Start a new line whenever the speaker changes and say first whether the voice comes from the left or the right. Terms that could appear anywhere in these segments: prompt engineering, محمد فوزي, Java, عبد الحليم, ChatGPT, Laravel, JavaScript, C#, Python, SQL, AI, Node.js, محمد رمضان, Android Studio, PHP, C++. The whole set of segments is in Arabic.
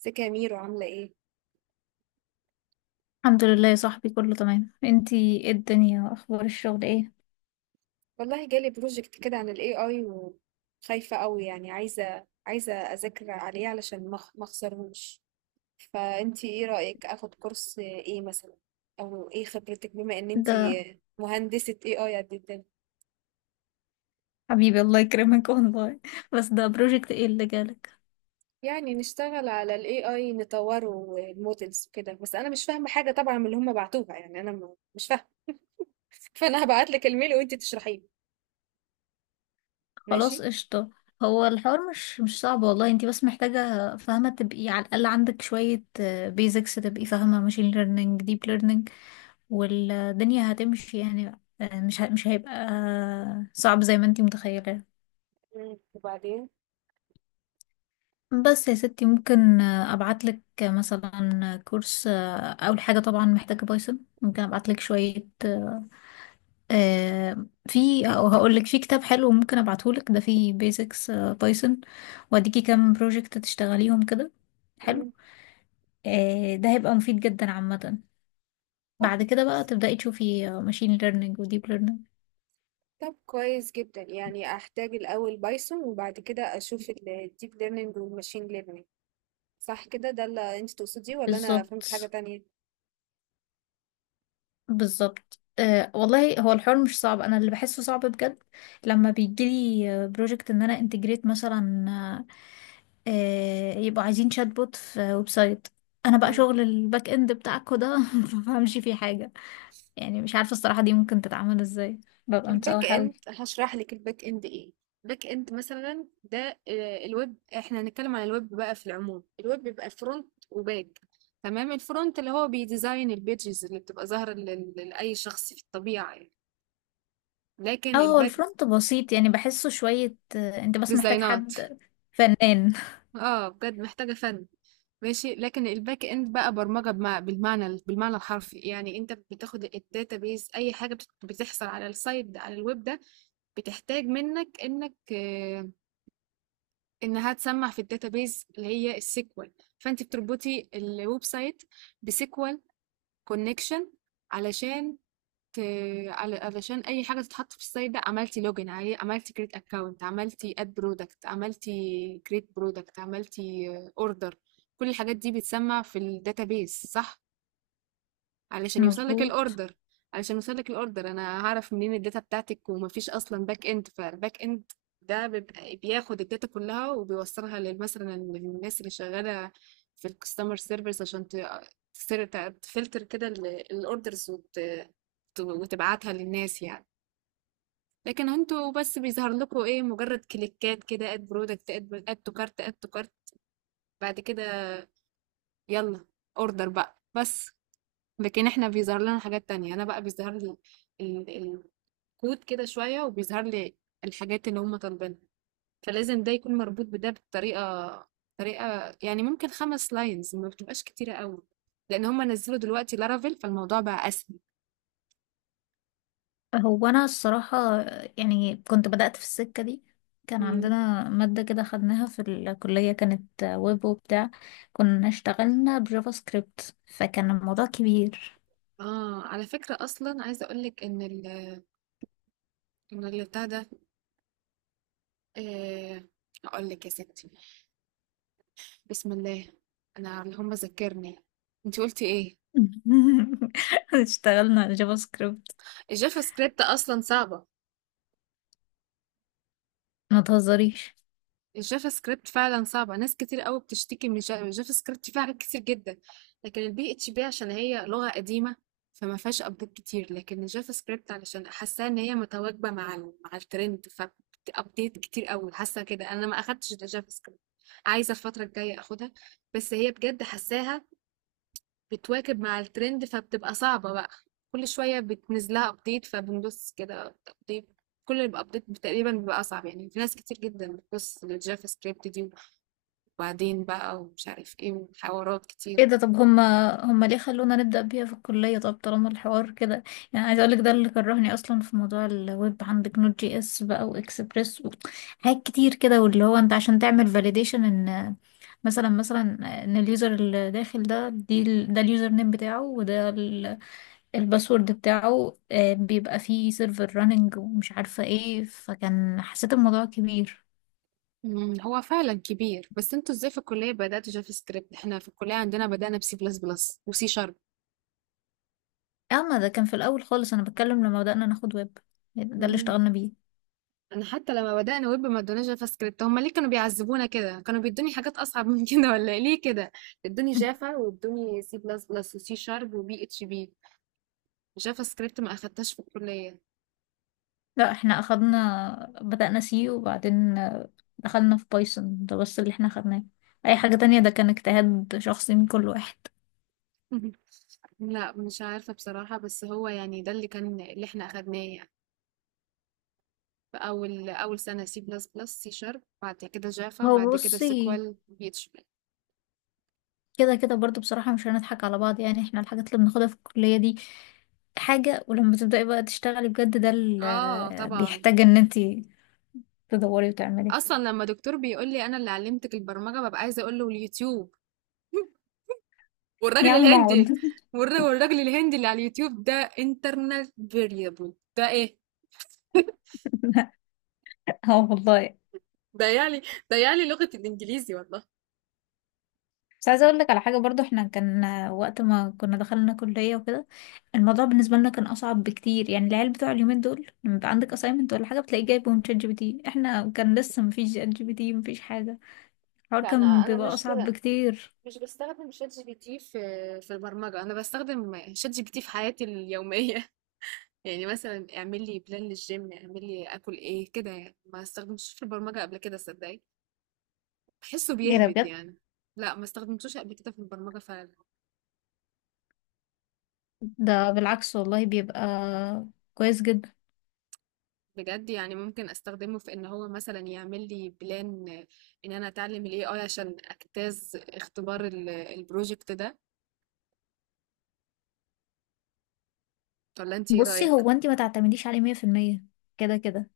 right: ازيك يا ميرو عاملة ايه؟
left: الحمد لله يا صاحبي، كله تمام. انتي ايه الدنيا، اخبار الشغل ايه؟
right: والله جالي بروجكت كده عن ال AI وخايفة قوي يعني عايزة أذاكر عليه علشان ما أخسرهوش. فأنتي ايه رأيك أخد كورس ايه مثلا؟ أو ايه خبرتك بما إن
left: ده
right: انتي مهندسة AI قد الدنيا؟
left: حبيبي الله يكرمك والله بس ده بروجكت ايه اللي جالك؟
right: يعني نشتغل على ال AI نطوره والمودلز وكده، بس أنا مش فاهمة حاجة طبعا من اللي هم بعتوها، يعني أنا مش فاهمة. فأنا هبعتلك الميل وانتي تشرحيه.
left: خلاص
right: ماشي؟
left: قشطة. هو الحوار مش صعب والله، انتي بس محتاجة فاهمة تبقي على الأقل عندك شوية بيزكس، تبقي فاهمة ماشين ليرنينج، ديب ليرنينج والدنيا هتمشي يعني. مش هيبقى صعب زي ما انتي متخيلة.
right: مم. وبعدين؟
left: بس يا ستي، ممكن ابعت لك مثلا كورس، اول حاجه طبعا محتاجه بايثون، ممكن ابعت لك شويه، آه، في او هقول لك في كتاب حلو ممكن ابعته لك، ده فيه بيزكس بايثون، واديكي كام بروجكت تشتغليهم كده. حلو. ده هيبقى مفيد جدا عامه.
right: مم.
left: بعد كده بقى تبداي تشوفي ماشين ليرنينج وديب ليرنينج.
right: طب كويس جدا، يعني احتاج الاول بايثون وبعد كده اشوف الديب ليرنينج والماشين ليرنينج. صح كده؟ ده اللي انت تقصديه ولا انا فهمت حاجة
left: بالظبط.
right: تانية؟
left: بالظبط، أه والله هو الحوار مش صعب، انا اللي بحسه صعب بجد لما بيجيلي بروجكت ان انا انتجريت مثلا، أه يبقوا عايزين شات بوت في ويب سايت، انا بقى
right: مم.
left: شغل الباك اند بتاعكوا ده ما بفهمش فيه حاجه. يعني مش عارفه الصراحه دي ممكن تتعمل ازاي، ببقى
right: الباك
left: متسوحه قوي.
right: اند هشرح لك الباك اند ايه. الباك اند مثلا ده، الويب، احنا هنتكلم عن الويب بقى في العموم. الويب بيبقى فرونت وباك. تمام؟ الفرونت اللي هو بيديزاين البيجز اللي بتبقى ظاهرة لأي شخص في الطبيعة يعني.
left: اه،
right: لكن
left: هو
right: الباك
left: الفرونت بسيط يعني بحسه شويه، انت بس محتاج
right: ديزاينات.
left: حد فنان
right: اه بجد محتاجة فن. ماشي. لكن الباك اند بقى برمجة بالمعنى الحرفي، يعني انت بتاخد الداتابيز. اي حاجة بتحصل على السايت ده، على الويب ده، بتحتاج منك انك انها تسمع في الداتابيز اللي هي السيكوال. فانت بتربطي الويب سايت بسيكوال كونكشن علشان ت- علشان اي حاجه تتحط في السايت ده، عملتي لوجن عليه، عملتي كريت اكونت، عملتي اد برودكت، عملتي كريت برودكت، عملتي اوردر، كل الحاجات دي بتسمى في الداتابيس. صح؟ علشان يوصل لك
left: مظبوط.
right: الاوردر. انا هعرف منين الداتا بتاعتك؟ ومفيش اصلا باك اند. فالباك اند ده بيبقى بياخد الداتا كلها وبيوصلها مثلا للناس اللي شغاله في الكاستمر سيرفيس، عشان تفلتر كده الاوردرز وتبعتها للناس يعني. لكن انتوا بس بيظهر لكم ايه؟ مجرد كليكات كده: اد برودكت، اد تو كارت، اد تو كارت، بعد كده يلا اوردر بقى بس. لكن احنا بيظهر لنا حاجات تانية. انا بقى بيظهر لي ال- ال- الكود كده شوية، وبيظهر لي الحاجات اللي هم طالبينها، فلازم ده يكون مربوط بده بطريقة. يعني ممكن خمس لاينز، ما بتبقاش كتيرة قوي، لان هم نزلوا دلوقتي لارافيل فالموضوع بقى اسهل.
left: هو أنا الصراحة يعني كنت بدأت في السكة دي، كان
right: مم.
left: عندنا مادة كده خدناها في الكلية، كانت ويب وبتاع، كنا اشتغلنا بجافا سكريبت فكان الموضوع كبير.
right: اه على فكرة، اصلا عايزة اقولك ان ال ان اللي بتاع ده آه اقول لك يا ستي. بسم الله. انا اللي هم ذكرني، انت قلتي ايه.
left: اشتغلنا على جافا سكريبت.
right: الجافا سكريبت اصلا صعبة.
left: ما تهزريش.
right: الجافا سكريبت فعلا صعبة، ناس كتير قوي بتشتكي من الجافا. الجافا سكريبت فيها حاجات كتير جدا. لكن البي اتش بي عشان هي لغة قديمة، فما فيهاش ابديت كتير. لكن الجافا سكريبت، علشان حاساها ان هي متواكبة مع مع الترند، فابديت كتير قوي. حاسة كده. انا ما اخدتش الجافا سكريبت، عايزة الفترة الجاية اخدها. بس هي بجد حاساها بتواكب مع الترند فبتبقى صعبة بقى. كل شوية بتنزل لها ابديت، فبندوس كده ابديت. كل الابديت تقريبا بيبقى اصعب، يعني في ناس كتير جدا بتبص للجافا سكريبت دي وبعدين بقى ومش عارف ايه وحوارات
left: ايه
right: كتير.
left: ده؟ طب هما ليه خلونا نبدأ بيها في الكلية؟ طب طالما الحوار كده، يعني عايزة اقولك ده اللي كرهني اصلا في موضوع الويب. عندك نوت جي اس بقى واكسبريس، حاجات كتير كده، واللي هو انت عشان تعمل فاليديشن ان مثلا ان اليوزر اللي داخل ده، ده اليوزر نيم بتاعه، الباسورد بتاعه، بيبقى فيه سيرفر راننج ومش عارفة ايه، فكان حسيت الموضوع كبير.
right: مم، هو فعلا كبير. بس انتوا ازاي في الكلية بدأتوا جافا سكريبت؟ احنا في الكلية عندنا بدأنا بسي بلس بلس وسي
left: اما ده كان في الاول خالص، انا بتكلم لما بدأنا ناخد ويب، ده اللي
right: شارب.
left: اشتغلنا بيه.
right: انا حتى لما بدأنا ويب ما ادوناش جافا سكريبت. هما ليه كانوا بيعذبونا كده؟ كانوا بيدوني حاجات اصعب من كده ولا إيه؟ ليه كده ادوني جافا وادوني سي بلس بلس وسي شارب وبي اتش بي، جافا سكريبت ما اخدتهاش في الكلية.
left: لا احنا اخدنا بدأنا سي، وبعدين دخلنا في بايثون، ده بس اللي احنا اخدناه. اي حاجة تانية ده كان اجتهاد شخصي من كل واحد.
right: لا مش عارفة بصراحة، بس هو يعني ده اللي كان، اللي احنا اخدناه يعني في اول سنة: سي بلس بلس، سي شارب، بعد كده جافا،
left: هو
right: بعد كده
left: بصي،
right: سيكوال، بي اتش بي.
left: كده كده برضو بصراحة مش هنضحك على بعض، يعني احنا الحاجات اللي بناخدها في الكلية دي حاجة، ولما تبدأي بقى تشتغلي بجد ده
right: اه
left: اللي
right: طبعا.
left: بيحتاج ان انتي تدوري وتعملي.
right: اصلا لما دكتور بيقول لي انا اللي علمتك البرمجة، ببقى عايزة اقول له: اليوتيوب،
left: يا
right: والراجل
left: عم
right: الهندي.
left: اقعد
right: والراجل الهندي اللي على اليوتيوب ده، انترنال فيريبل ده ايه؟
left: اه والله.
right: ده يعني ده يعني لغة الانجليزي والله.
left: بس عايزة اقول لك على حاجة برضو، احنا كان وقت ما كنا دخلنا كلية وكده الموضوع بالنسبة لنا كان اصعب بكتير، يعني العيال بتوع اليومين دول لما يبقى عندك assignment ولا حاجة بتلاقيه جايبهم شات جي بي تي، احنا كان لسه مفيش شات جي بي تي، مفيش حاجة. الحوار
right: لا انا
left: كان بيبقى اصعب بكتير.
right: مش بستخدم شات جي بي تي في البرمجة. أنا بستخدم شات جي بي تي في حياتي اليومية. يعني مثلا اعمل لي بلان للجيم، اعمل لي أكل إيه كده يعني. ما استخدمتوش في البرمجة قبل كده، صدقني، بحسه
left: ايه ده
right: بيهبد
left: بجد؟
right: يعني. لا ما استخدمتوش قبل كده في البرمجة فعلا.
left: ده بالعكس والله، بيبقى كويس جدا.
right: بجد يعني ممكن استخدمه في ان هو مثلا يعمل لي بلان ان انا اتعلم الاي اي عشان اجتاز اختبار البروجكت ده، ولا انت ايه
left: بصي،
right: رايك؟
left: هو انت ما تعتمديش عليه مية في المية كده كده،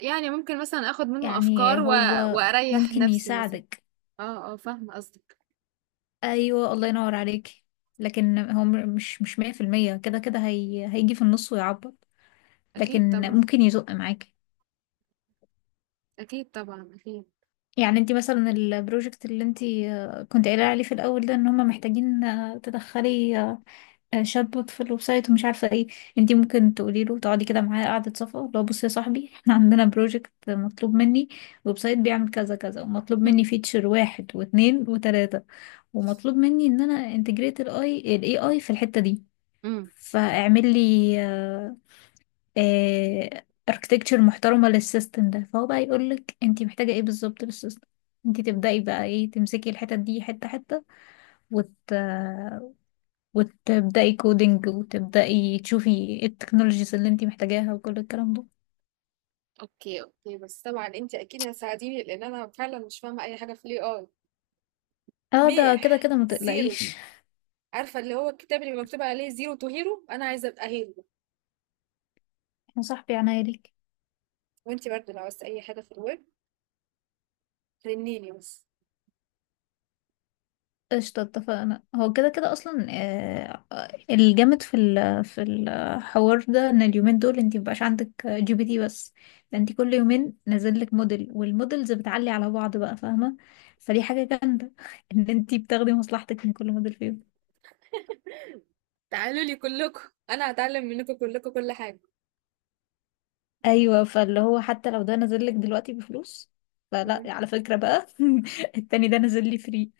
right: يعني ممكن مثلا اخد منه
left: يعني
right: افكار
left: هو
right: واريح
left: ممكن
right: نفسي مثلا.
left: يساعدك.
right: اه اه، فاهمه قصدك.
left: ايوه، الله ينور عليك. لكن هو مش مية في المية كده كده، هي هيجي في النص ويعبط،
right: اكيد
left: لكن
right: طبعا.
left: ممكن يزق معاكي.
right: اكيد طبعا اكيد.
left: يعني انت مثلا البروجكت اللي انت كنت قايله عليه في الاول ده، ان هم محتاجين تدخلي شات بوت في الويب سايت ومش عارفه ايه، انتي ممكن تقولي له تقعدي كده معايا قعده صفا، لو بصي يا صاحبي احنا عندنا بروجكت مطلوب مني ويب سايت بيعمل كذا كذا، ومطلوب مني فيتشر واحد واتنين وتلاته، ومطلوب مني ان انا انتجريت الاي الاي اي في الحته دي،
right: امم.
left: فاعمل لي اركتكتشر محترمه للسيستم ده، فهو بقى يقول لك انتي محتاجه ايه بالظبط للسيستم. انتي تبداي بقى ايه، تمسكي الحتت دي حته حته، وت وتبدأي كودينج، وتبدأي تشوفي ايه التكنولوجيز اللي انتي محتاجاها وكل الكلام ده.
right: اوكي اوكي، بس طبعا انت اكيد هتساعديني لان انا فعلا مش فاهمه اي حاجه في الاي اي.
left: اه ده كده
right: ميح
left: كده ما
right: زيرو.
left: تقلقيش.
right: عارفه اللي هو الكتاب اللي بيبقى مكتوب عليه زيرو تو هيرو، انا عايزه ابقى هيرو.
left: يا صاحبي عناية ليك.
right: وانتي برضه لو عاوزتي اي حاجة في الويب رنيني بس.
left: قشطة اتفقنا. هو كده كده اصلا، الجامد في ال في الحوار ده ان اليومين دول انتي مبقاش عندك جي بي تي بس، ده انتي كل يومين نازل لك موديل، والموديلز بتعلي على بعض بقى، فاهمة؟ فدي حاجة جامدة ان انتي بتاخدي مصلحتك من كل موديل فيهم.
right: تعالوا لي كلكم، انا هتعلم منكم كلكم كل حاجه.
left: ايوه، فاللي هو حتى لو ده نازل لك دلوقتي بفلوس، فلا
right: مم.
left: على فكرة بقى، التاني ده نازل لي فري،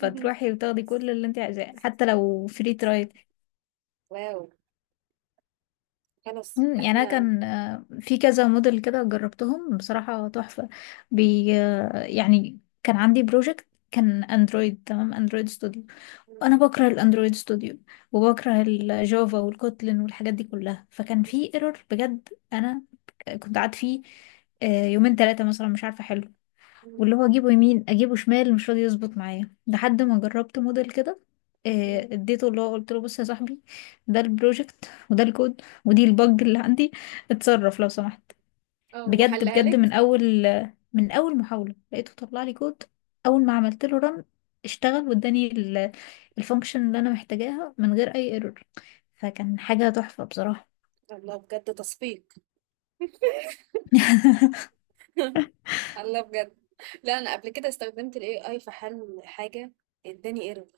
left: وتاخدي كل اللي انت عايزاه حتى لو فري ترايل.
right: واو. خلاص
left: مم، يعني انا
right: احنا.
left: كان في كذا موديل كده جربتهم بصراحة تحفة. بي آه، يعني كان عندي بروجكت كان اندرويد، تمام اندرويد ستوديو، انا بكره الاندرويد ستوديو وبكره الجافا والكوتلين والحاجات دي كلها، فكان في ايرور بجد انا كنت قعدت فيه يومين ثلاثة مثلا مش عارفة، واللي هو اجيبه يمين اجيبه شمال مش راضي يظبط معايا، لحد ما جربت موديل كده، اديته، اللي هو قلت له بص يا صاحبي ده البروجكت وده الكود ودي البج اللي عندي، اتصرف لو سمحت.
right: اه
left: بجد
right: وحلها
left: بجد
right: لك.
left: من اول، من اول محاولة لقيته طلع لي كود، اول ما عملت له رن اشتغل واداني الفانكشن اللي انا محتاجاها من غير اي ايرور، فكان حاجة تحفة بصراحة.
right: الله بجد تصفيق. الله بجد. لا انا قبل كده استخدمت الاي اي في حل حاجة، اداني ايرور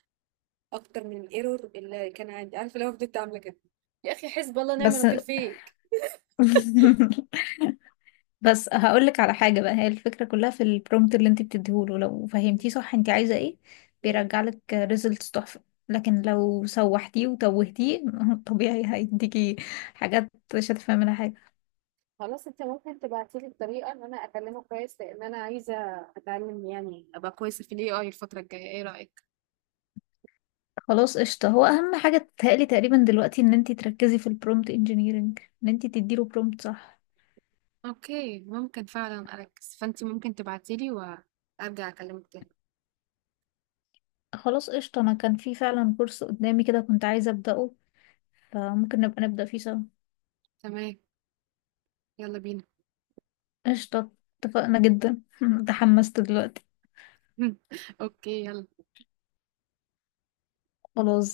right: اكتر من الايرور اللي كان عندي. عارفة لو فضلت عاملة كده؟ يا اخي حسب الله ونعم
left: بس
right: الوكيل فيك.
left: بس هقولك على حاجة بقى، هي الفكرة كلها في البرومبت اللي انت بتديهوله، لو فهمتيه صح انت عايزة ايه
right: مم.
left: بيرجعلك ريزلتس تحفة، لكن لو سوحتيه وتوهتيه طبيعي هيديكي حاجات مش هتفهمي منها حاجة.
right: خلاص، انت ممكن تبعتي لي الطريقه ان انا اكلمه كويس، لان انا عايزه اتعلم يعني ابقى كويسه في الاي اي الفتره الجايه. ايه رايك؟
left: خلاص قشطة، هو أهم حاجة تتهيألي تقريبا دلوقتي ان انت تركزي في البرومبت انجينيرنج، ان انت تديله برومبت صح.
right: اوكي ممكن فعلا اركز. فانت ممكن تبعتي لي وارجع اكلمك تاني.
left: خلاص قشطة، انا كان في فعلا كورس قدامي كده كنت عايزة أبدأه، فممكن نبقى نبدأ فيه سوا.
right: تمام؟ يلا بينا.
left: قشطة اتفقنا جدا تحمست دلوقتي.
right: اوكي يلا.
left: خلاص.